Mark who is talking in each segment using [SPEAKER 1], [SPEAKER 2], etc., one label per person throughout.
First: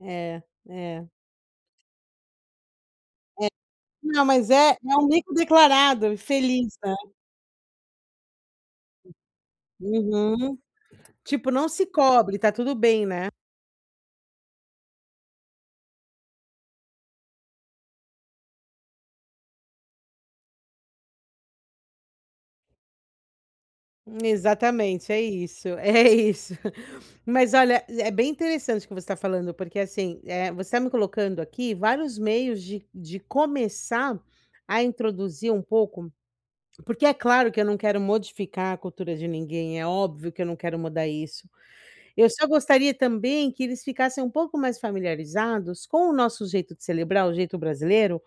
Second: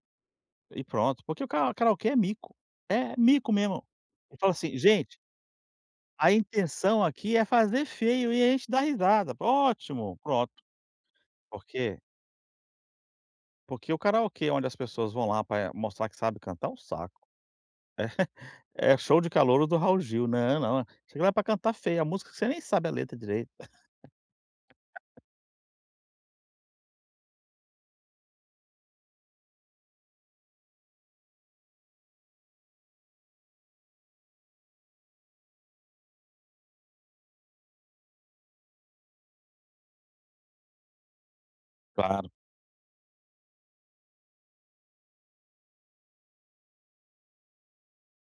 [SPEAKER 1] É,
[SPEAKER 2] E
[SPEAKER 1] é.
[SPEAKER 2] pronto, porque o karao karaokê é mico, é
[SPEAKER 1] É.
[SPEAKER 2] mico mesmo.
[SPEAKER 1] Não
[SPEAKER 2] Eu falo
[SPEAKER 1] mas, eh,
[SPEAKER 2] assim:
[SPEAKER 1] é um
[SPEAKER 2] "Gente
[SPEAKER 1] mico declarado,
[SPEAKER 2] a
[SPEAKER 1] feliz, né.
[SPEAKER 2] intenção aqui é fazer feio e a gente dá risada." Ótimo, pronto.
[SPEAKER 1] Uhum. Tipo,
[SPEAKER 2] Por
[SPEAKER 1] não se
[SPEAKER 2] quê
[SPEAKER 1] cobre, está tudo bem, né.
[SPEAKER 2] porque o karaokê onde as pessoas vão lá pra mostrar que sabe cantar, é um saco. eh, show de calouro do Raul Gil, né, eh não. Chega lá para cantar feio a música que você nem sabe a letra direito.
[SPEAKER 1] Exatamente, é isso, é isso. Mas olha, é é bem interessante o que você está falando, porque, assim, eh, você está me colocando aqui vários meios de de começar a introduzir um pouco, porque é claro que eu não quero modificar a cultura de ninguém, é óbvio que eu não quero mudar isso. Eu
[SPEAKER 2] Claro.
[SPEAKER 1] só gostaria também que eles ficassem um pouco mais familiarizados com o nosso jeito de celebrar, o jeito brasileiro,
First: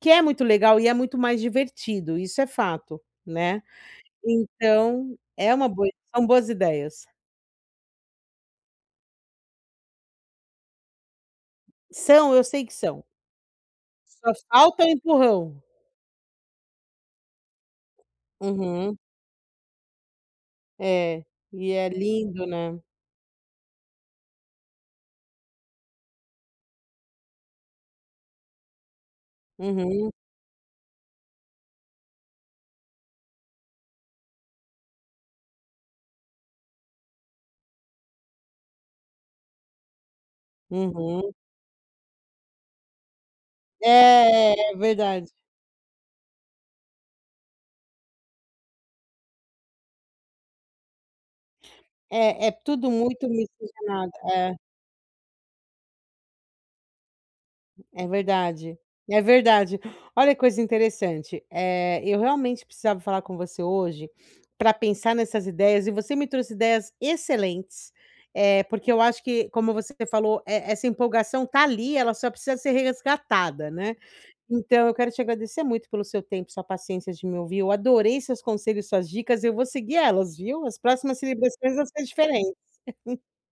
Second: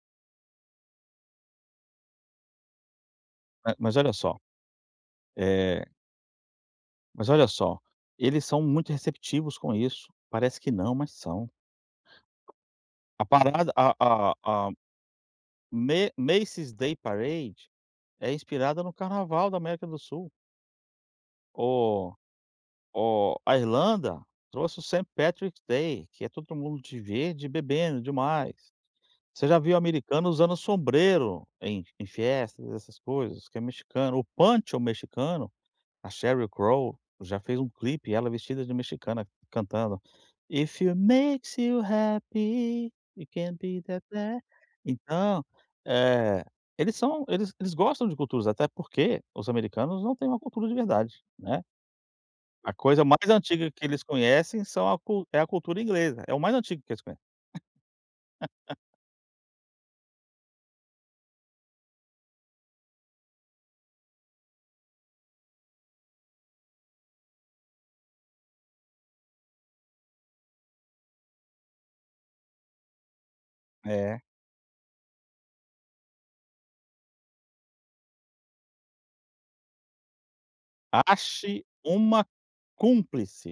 [SPEAKER 1] que é muito legal e é muito mais divertido, isso é fato, né.
[SPEAKER 2] Eh, mas olha só.
[SPEAKER 1] Então, é uma
[SPEAKER 2] Eh
[SPEAKER 1] boa são boas ideias.
[SPEAKER 2] Mas olha só, eles são muito receptivos com isso. Parece que não, mas são.
[SPEAKER 1] São, eu sei que são.
[SPEAKER 2] A parada, a
[SPEAKER 1] Só
[SPEAKER 2] a a a
[SPEAKER 1] falta o empurrão.
[SPEAKER 2] Ma Macie's Day Parade é inspirada no
[SPEAKER 1] Uhum.
[SPEAKER 2] carnaval da América do Sul.
[SPEAKER 1] É, e é
[SPEAKER 2] O
[SPEAKER 1] lindo, né?
[SPEAKER 2] o a Irlanda trouxe o Saint Patrick Day que é todo mundo de verde e bebendo demais. Você já viu
[SPEAKER 1] Uhum.
[SPEAKER 2] americano usando sombreiro em em festas essas coisas que é mexicano, o Poncho mexicano, a Sheryl Crawl, já fez um clipe, ela vestida de mexicana, cantando: "If it
[SPEAKER 1] Uhum.
[SPEAKER 2] makes you happy, You can be". [unintelligible]
[SPEAKER 1] É, é, é verdade.
[SPEAKER 2] Então, eh, eles são, eles eles gostam de culturas, até porque os americanos não têm uma cultura de verdade, né.
[SPEAKER 1] É é
[SPEAKER 2] A
[SPEAKER 1] tudo
[SPEAKER 2] coisa
[SPEAKER 1] muito
[SPEAKER 2] mais antiga que eles
[SPEAKER 1] miscigenado, é.
[SPEAKER 2] conhecem são a é a cultura inglesa, é o mais antigo que eles conhecem.
[SPEAKER 1] É verdade e é verdade. Olha que coisa interessante, eh, eu realmente precisava falar com você hoje pra pensar nessas ideias e você me trouxe ideias excelentes, eh, porque eu acho que como você falou, eh, essa empolgação tá ali ela só precisa ser resgatada, né,
[SPEAKER 2] É.
[SPEAKER 1] então eu quero te agradecer muito pelo seu tempo e sua paciência de me ouvir eu adorei seus conselhos e suas dicas e eu vou seguir elas viu, as próximas
[SPEAKER 2] Ache
[SPEAKER 1] celebrações vão ser
[SPEAKER 2] uma
[SPEAKER 1] diferentes.
[SPEAKER 2] cúmplice.